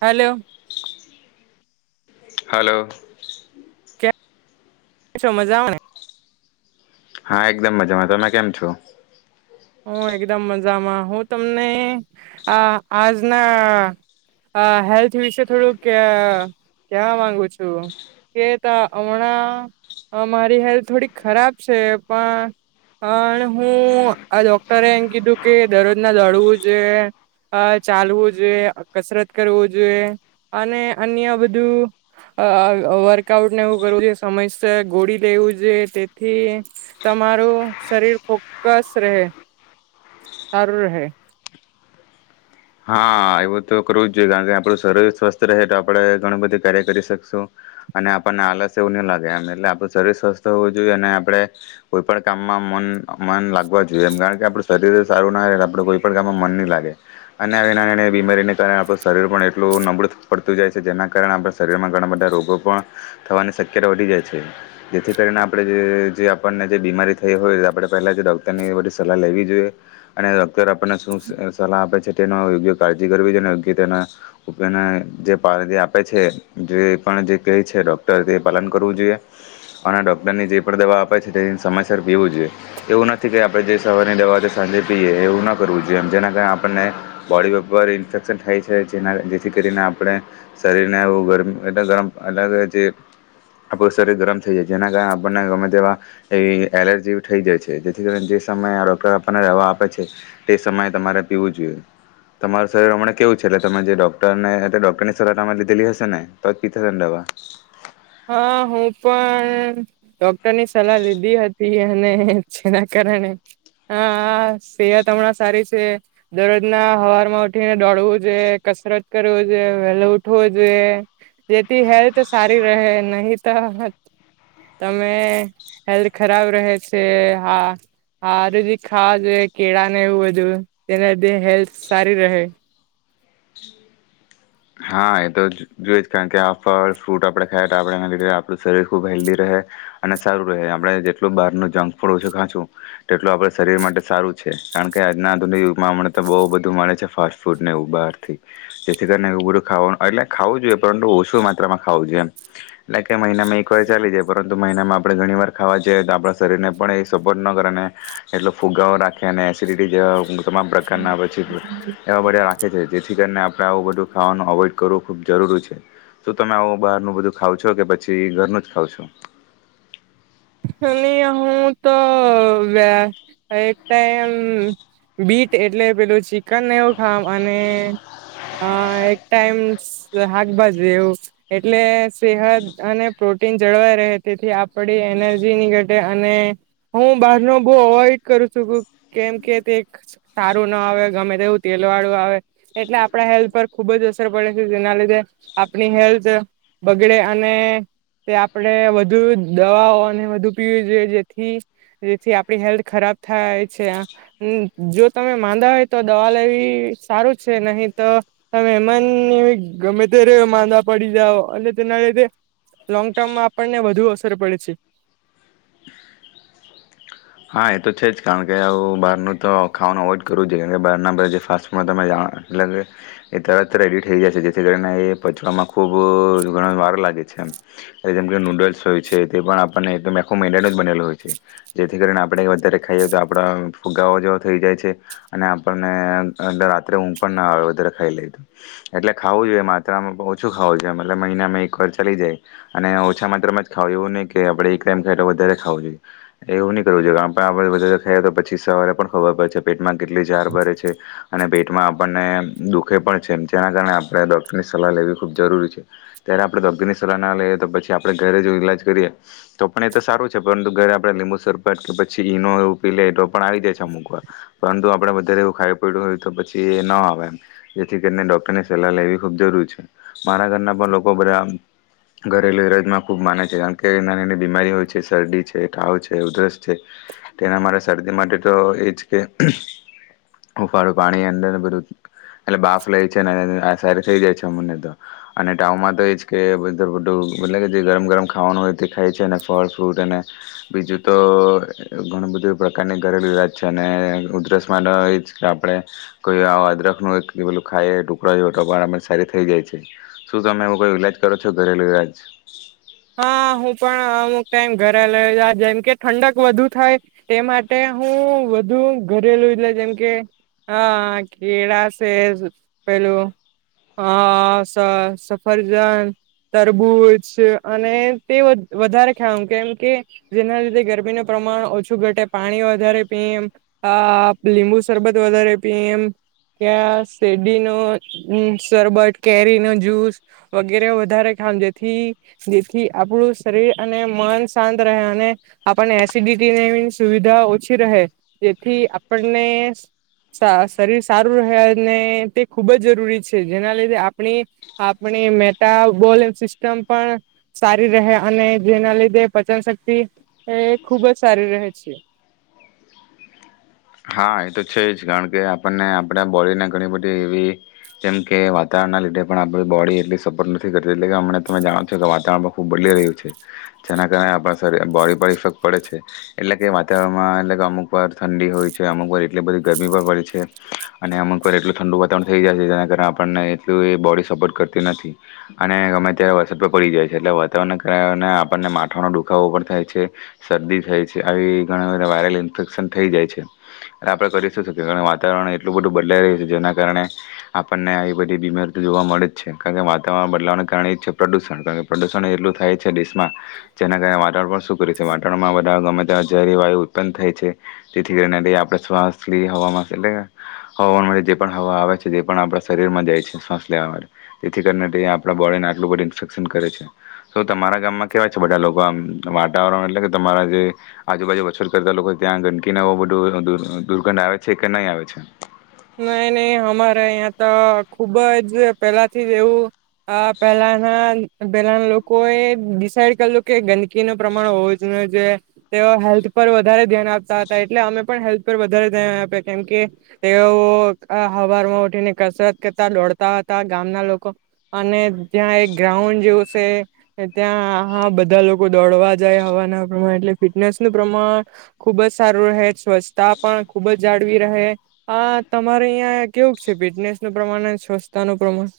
Hello. Hello. શું મજામે? હા, એકદમ મજામાં, તમે કેમ છો? હું એકદમ મજામાં. હું તમને આ આજના આ હેલ્થ વિશે થોડુંક ક અ કેવા માંગુ છું, કે ત અમણાં મારી હેલ્થ થોડી ખરાબ છે, પણ પણ અ હું આ ડોક્ટરે એમ કીધું કે દરરોજના દોડવું જોઈએ, અ ચાલવું જોઈએ, કસરત કરવું જોઈએ, અને અન્ય બધું અ અ વર્કઆઉટને એવું કરવું જોઈએ, સમયસર ગોળી લેવું જોઈએ, તેથી તમારું શરીર ફોક્કસ રહે. સારું રહે. હા એવું તો કરવું જ જોઈએ, કારણ કે આપણું શરીર સ્વસ્થ રહે તો આપડે ઘણું બધી કાર્ય કરી શકશું અને આપણને આલસ એવું નહી લાગે એમ એટલે આપણું શરીર સ્વસ્થ હોવું જોઈએ અને આપડે કોઈ પણ કામમાં મન મન લાગવા જોઈએ એમ કારણ કે, આપડું શરીર સારું ના રહે આપડું કોઈ પણ કામમાં મન નહી લાગે. અને આવી નાની નાની બીમારીને કારણે આપણું શરીર પણ એટલું નબળું પડતું જાય છે, જેના કારણે આપણા શરીરમાં ઘણા બધા રોગો પણ થવાની શક્યતા વધી જાય છે, જેથી કરીને આપણે જે જે આપણને જે બીમારી થઈ હોય આપણે પહેલાં જ ડૉક્ટરની બધી સલાહ લેવી જોઈએ અને ડૉક્ટર આપણને શું સલાહ આપે છે તે યોગ્ય કાળજી કરવી જોઈએ, અને યોગ્ય તેના ઉપયોગને જે આપે છે જે પણ જે કહે છે ડોક્ટર તે પાલન કરવું જોઈએ, અને ડોક્ટરની જે પણ દવા આપે છે તે સમયસર પીવું જોઈએ. એવું નથી કે આપણે જે સવારની દવા છે સાંજે પીએ એવું ના કરવું જોઈએ, જેના કારણે આપણને. બોડી ઉપર ઇન્ફેક્શન થાય છે, જેના જેથી કરીને આપણે શરીરને એઉ [unintelligible] ગર ગરમ અલગ જે આપણું શરીર ગરમ થઈ જાય, જેના કારણે આપણને ગમે તેવા એ એલર્જી થઈ જાય છે, જેથી કરીને જે સમયે આ રોક આપણને દવા આપે છે તે સમયે તમારે પીવું જોઈએ. તમારું શરીર હમણા કેવું છે? એટલે તમે જે ડોક્ટર ને એટલે ડોક્ટરની સલાહ લીધેલી હશે ને તો જ પી થશે ને દવા. હા હું પણ ડોક્ટરની સલાહ લીધી હતી, અને જેના કારણે હ સેહત હમણાં સારી છે. દરરોજના હવારમાં ઉઠીને દોડવું જોઈએ, કસરત કરવી જોઈએ, વહેલો ઉઠવો જોઈએ, જેથી હેલ્થ સારી રહે, નહી તો તમે હેલ્થ ખરાબ રહે છે. હા હર ખાવા જોઈએ કેળા ને એવું બધું તેના લીધે હેલ્થ સારી રહે. હા એ તો જોઈ જ કારણ કે આ ફળ, ફ્રૂટ આપણે ખાઈ તો આપણે લીધ આપણું શરીર ખૂબ હેલ્ધી રહે, અને સારું રહે. આપણે જેટલું બહાર નુ જંક ફૂડ ઓછું ખાંશું તેટલું આપણા શરીર માટે સારું છે, કારણ કે આજના આધુનિક યુગમાં હમ તો બહુ બધું મળે છે ફાસ્ટ ફૂડને બહારથી, જેથી કરીને ખાવ એટલે ખાવુ જોઈએ પરંતુ ઓછું માત્રામાં ખાવું જોઈએ એમ, [unintelligible] મહિના મે એક વાર ચાલી જાય, પરંતુ તો મહિનામાં આપણે ઘણી વાર ખાવા જઈએ, તો આપણા શરીરને પણ એ સપોર્ટ ન કરે અને એટલો ફુગાવો રાખે અને એસિડિટી જેવા તમામ પ્રકારના પછી એવા બધા રાખે છે, જેથી કરીને આપણે આવું બધું ખાવાનું. અવોઈડ કરવો ખૂબ જરૂરી છે, તો તમે આવું બહારનું બધું ખાવ છો કે પછી ઘરનું જ ખાવ છો? અને હું. તો વ્ય એક ટાઈમ બીટ એટલે પેલું ચિકન એવું ખાવ અને એક ટાઈમ શાકભાજી એવું એટલે સેહત અને પ્રોટીન જળવાઈ રહે, તેથી આપડી. એનર્જી ની ઘટે અને હું બહાર ન બહ અવોઈડ કરું છું ક કેમ કે, તે સારું ના આવે ગમે તેવું તેલ વાળું આવે એટલે આપણા હેલ્થ પર ખુબ જ અસર પડે છે, જેના લીધે આપણી હેલ્થ બગડે અને આપણે વધુ દવાઓ આને વધુ પીવી જોઈએ, જેથી જેથી આપણી હેલ્થ ખરાબ થાય છે. જો તમે માંદા હોય તો દવા લેવી સારું છે નહી તો તમે એમન [unintelligible] ગમે તે માંદા પડી જઓ અને તેના લીધે લોંગ ટર્મ આપણને વધુ અસર પડે છે. હા એ તો છે જ કારણ કે, આવું બહારનું તો ખાવાનું અવોઈડ કરવું જોઈએ, કારણ કે બહારના બધ જે ફાસ્ટમાં તમે જાણ એટ કે એ તરત રડી થઈ જાય છે, જેથી કરીને એ પચવામાં ખૂબ જ ઘણ વારો લાગે છે, જેમ કે નૂડલ્સ હોય છે, તે પણ આપણને એકદમ આખો મેડનો જ બનેલો હોય છે. જેથી કરીને આપણે વધારે ખાઈએ તો આપણા ફુગાઓ જેવો થઈ જાય છે, અને આપણને અંદર રાત્રે ઊંઘ પણ ના આવે વધારે ખાઈ લઈએ, તો એટલે ખાવું જોઈએ માત્રામાં ઓછું ખાવું જોઈએ મહિનામાં એક વાર ચાલી જાય, અને ઓછા માત્રામાં જ ખાવું એવું નહીં કે આપણે એક ટાઈમ ખ તો વધારે ખાવું જોઈએ. એવું નહીં કરવું જોએ, આપણે પણ આપડે વધારે ખાઈ તોછી સવારે પણ ખબર પડે પેટ. માં કેટલી જાર ભરે છે, અને મા આપને દુઃખે પણ છે, જેના કારણે આપણે ડોક્ટરની સલાહ લેવી ખૂબ જરૂરી છે, ત્યારે આપણે ડોક્ટરની સલાહ ના લઈએ તો પછી આપણેે ઘરે જો ઈલાજ કરીએ તો પણ એ તો સારું છે, પરંતુ ઘરે આપને લિ [unintelligible] કે પછી ઇનો એવું કય લેય તો પણ આવી જાય છે અમુકવાર, પરંતુ આપડે વધારે એવું ખાઈ પીડું હોય તો પછી એ ન આવે એમ, જેથી કરીને ડોક્ટરની સલાહ લેવી ખુબ જરૂર છે. મારા ઘરના પણ લોકો બધા ઘરેલુ એલાજમાં ખુબ માને છે, કારણ કે નાની નાની બીમારી હોય છે, શરદી છે, તાવ છે ઉધરસ છે, તેના અમારે શરદી માટે તો એજ કે હુંફાળું પાણી અંદર બધું એટલે બાફ લે છે ને આ સરૂ થઈ જાય છે અમને તો અને ટાવમાં તો એજ કે બધ બધું મ [unintelligible] કે જે ગરમ ગરમ ખાવાનું હોય તે ખાય છે અને ફળ, ફ્રૂટ અને બીજું તો ઘણું બધું પ્રકારની ઘરેલું ઇલાજ છે અને ઉધરસ માટે એ જ કે, આપણે કોઈ આ અદરકનું એક પેલું ખાઈએ ટુકડો જો હો તો પણ સારી થઈ જાય છે. શું તમે એવો કોઈ ઇલાજ કરો છો ઘરેલું ઇલાજ? હા, હું પણ અમુક ટાઈમ ઘરેલો ઇલાજ જેમ કે ઠંડક વધુ થાય તે માટે હું વધુ ઘરેલું ઈલાજ જેમકે હ કેળા છે, પેલું અ સ સફરજન, તરબૂચ અને તે વ વધારે ખઉં કેમ કે, જેના લીધે ગરમીનું પ્રમાણ ઓછું ઘટે, પાણી વધારે પીવ, અ લીંબુ શરબત વધારે પીવ, એમ ક્યા શેરડીનો શરબત, કેરીનો જ્યુસ, વગેરે વધારે ખાઉં જેથી જેથી આપણું શરીર અને મન શાંત રહે, અને આપણને એસિડિટીને સુવિધા ઓછી રહે જેથી આપણને શરીર સારું રહે અને તે ખૂબ જ જરૂરી છે, જેના લીધે આપણી આપણી મેટાબોલ સિસ્ટમ પણ સારી રહે અને જેના લીધે પચન શક્તિ એ હમ્મ ખૂબ જ સારી રહે છે. હા, એ તો છે જ કારણ કે, આપણને આપણા બોડીને ઘણી બધી એવી જેમ કે વાતાવરણના લીધે પણ આપણી બોડી એટલી સપોર્ટ નથી કરતી, એટલે કે હમને તમે જાણો છો કે વાતાવરણ પણ ખૂબ બદલી રહ્યું છે, જેના કારણે આપણા શરીર બોડી પર ઇફેક્ટ પડે છે, એટલે કે વાતાવરણમાં એટલે કે અમુક વાર ઠંડી હોય છે. અમુકવાર એટલી બધી ગરમી પણ પડી છે અને અમુકવાર એટલું ઠંડુ વાતાવરણ થઈ જાય છે, જેના કારણે આપણને એટલું એ બોડી સપોર્ટ કરતી નથી અને ગમે ત્યારે વરસાદ પણ પડી જાય છે એટલે વાતાવરણના કારણે આપણને માથાનો દુખાવો પણ થાય છે, શરદી થાય છે, આવી ઘણા બધા વાયરલ ઇન્ફેક્શન થઈ જાય છે. આપણે કરી શું શકીએ વાતાવરણ એટલું બધું બદલાઈ રહ્યું છે, જેના કારણે આપણને આવી બધી બીમારી જોવા મળે જ છે, કારણ કે વાતાવરણ બદલાવાને કારણે છે પ્રદુષણ, કારણ કે પ્રદુષણ એટલું થાય છે દેશમાં જેના કારણે વાતાવરણ શું કર છે વાતાવરણમાં ગમે ત્યારે જેહરી વાયુ ઉત્પન્ન થાય છે, તેથી કરીને એ આપડે શ્વાસ લીએ હવામાં [unintelligible] હવામાન જે પણ હવા આવે છે, જે પણ આપણા શરીરમાં જાય છે, શ્વાસ લેવા તેથી કરીને તે આપણા બોડીને આટલું બધું ઇન્ફેક્શન કરે છે, તો તમારા ગામમાં કેવા છે બધા લોકો આમ વાતાવરણ એટલે કે, તમારા જે આજુબાજુ મચ્છર કરતા લોકો ત્યાં ગંદકીને એ ઉ દૂર દૂર દુર્ગંધ આવે છે કે નહીં આવે છે? નહી નહી હમારે અયા ત ખુબ જ પહેલાથી એવું અ પહેલાના પેલાના લોકોએ ડિસાઇડ કરલું કે ગંદકીનું પ્રમાણ હોવું જ ન જોઈ, તેઓ હેલ્થ પર વધારે ધ્યાન આપતા હતા, એટલે અમે પણ હેલ્થ પર વધારે ધ્યાન આપ્યા, કેમકે તેઓ હવારમાં ઉઠીને કસરત કરતા, દોડતા હતા, ગામના લોકો અને ત્યાં એક ગ્રાઉન્ડ જેવું સે, ત્યાં બધા લોકો દોડવા જાય, હવારના પોરમાં એટલે ફિટનેસ નું પ્રમાણ ખુબ જ સારું રહે છે. સ્વચ્છતા પણ ખુબ જ જાળવી રહે. અ તમારે અહં કેવું છે ફિટનેસ નું પ્રમાણ અને સ્વચ્છતા નું પ્રમાણ?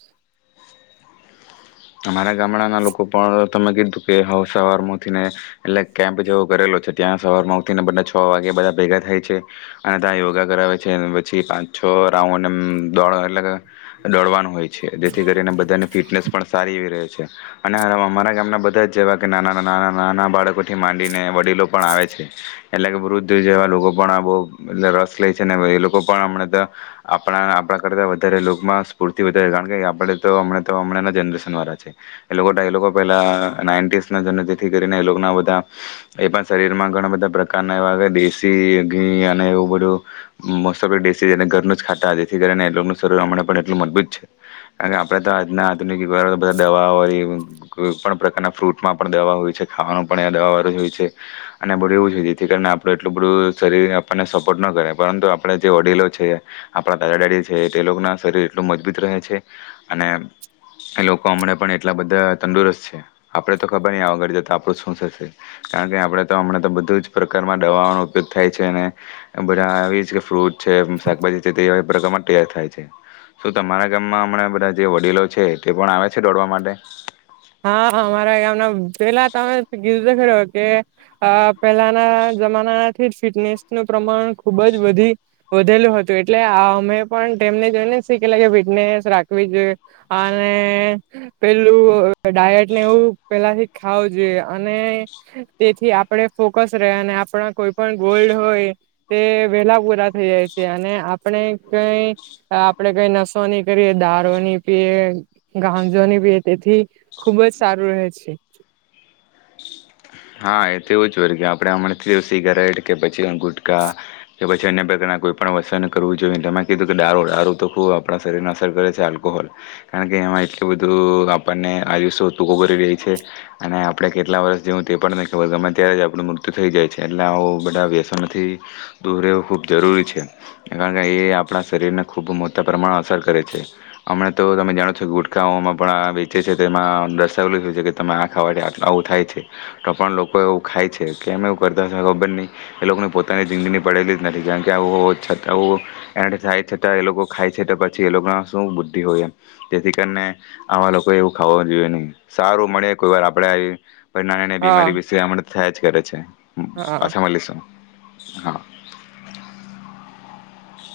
અમારા ગામડાં ના લોકો પણ તમે કીધું કે હવે સવારમાં ઉઠીને એટલે કેમ્પ જેવો કરેલો છે, ત્યાં સવારમાં ઉઠીને બંને છ વાગે બધા ભેગા થાય છે, અને ત્યાં યોગા કરાવે છે પછી પાંચ છ રાઉન્ડ એમ દોડ એટલે દોડવાનું હોય છે. છે જેથી કરીને બધાને ફિટનેસ પણ સારી એવી રહે છે. અમારા ગામના બધા જ જેવા કે નાના નાના નાના બાળકોથી માંડીને વડીલો પણ આવે છે, એટલે કે વૃદ્ધ જેવા લોકો પણ બહ રસ લે છે, ને એ લોકો પણમ આપણા આપણાં કરતાં વધારેમાં લોકમા સ્ફૂર્તિ વધારે રાખે, આપણેતો આમળાના જનરેશન અન વાળા છે. એ લોકો એલોકો ત પેલા નાઈનટીઝના તેથી કરીને એ ના બધા એ પણ શરીરમાં ઘણા બધાં પ્રકારના એ દેશી ઘી અને એવું બધું મોસ્ટઓફલી દેશી અને ઘરનું ખાતા જેથી કરીને એ લોકોનું શરીર હમણાં પણ એટલું મજબૂત છે. કારણ કે આપડે તો આજનાં આધુનિક [unintelligible] દવા વળી. કોઈ પણ પ્રકારના ફ્રૂટમાં પણ દવા હોય છે, ખાવાનું પણ દવા વાળુ જ હોય છે. અને બધું એવું છે જેથી કરીને આપણું એટલું બધું શરીર આપણને સપોર્ટ ન કરે. પરંતુ આપણે જે વડીલો છે આપણાં દાદા દાદી છે તે લોકો ના શરીર એટલું મજબૂત રહે છે. અને એ લોકો હમણાં પણ એટલા બધાં તંદુરસ્ત છે, આપણેે તો ખબર ન આગળ જતા આપણું શું થશે, કારણ કે આપણે તો હમણાં તો બધું જ પ્રકારમાં દવાઓનો ઉપયોગ થાય છે, અને બધાં આવી જ કે ફ્રૂટ છે શાકભાજી છે તેવા પ્રકાર તે થાય છે, શું તમારા ગામમાં હમણાં બધા જે વડીલો છે, તે પણ આવે છે દોડવા માટે!? હા. અમારા ગામના પેલા તમે કીધું ખરૂ કે પેલાના જમાનાથી જ ફિટનેસ નું પ્રમાણ ખુબ જ વધી વધેલું હતું એટલે અમે પણ તેમને જોઈને, કે ફિટનેસ રાખવી જોઈએ અને પેલું ડાયટને એવું પેલાથી ખાવું જોઈએ અને તેથી આપણે ફોકસ રહે અને આપણાં કોઈ પણ ગોલ્ડ હોય તે વેલા પૂરા થયા છે અને આપણે કઈ આપણે કઈ નસો નની કરીએ દારો ની પીએ ગાંજો નની પીએ તેથી, ખુબ જ સારું રહે છે. હા એ તો એવું જ હોય કે આપણેે હમણાં થી જ સિગારેટ કે પછી ગુટકા કે પછી અન્ય પ્રકારના કોઈ પણ વ્યસન કરવું જોઈએને એમાં કીધું કે દારો દારૂ તો બો આપણાં શરીરને અસર કરે છે. આલ્કોહોલ કારણ કે એમાં એટલું બધું આપણને આયુષ તૂકો ભરી રહી છે અને આપણે કેટલા વર્ષ જેવું આપણને ખબર ગમે ત્યારે જ આપણું મૃત્યુ થઈ જાય છે. એટલે આવું બધા વ્યસનથી દૂર રહેવું ખૂબ જરૂરી છે, કારણ કે એ આપણાં શરીરને ખૂબ મોટા પ્રમાણમાં અસર કરે છે. હમણાં તો તમે જાણો છો કે ગુટખાઓમાં પણ આ વેચે છે, તો એમાં દર્શાવેલું હોય છે કે તમે આ ખાવાથી આવું થાય છે. તો પણ લોકો એવું ખાય છે, કેમ એવું કરતા ખબર નહી, એ લોકોની પોતાની જિંદગી પડેલી જ નથી, કારણ કે આવું એડ છતાં એ થાય છતાં એ લોકો ખાય છે તો પછી એ લોકો ના શું બુદ્ધિ હોય એ જેથી કરીને આવા લોકો એવું ખાવાનું જોઈએ નહી. સારું મળે કોઈ વાર આપણેે આવી પર હા બીમારી વિશે હમણાં થાય જ કરે છે. હા. પાછા મળીશું હા.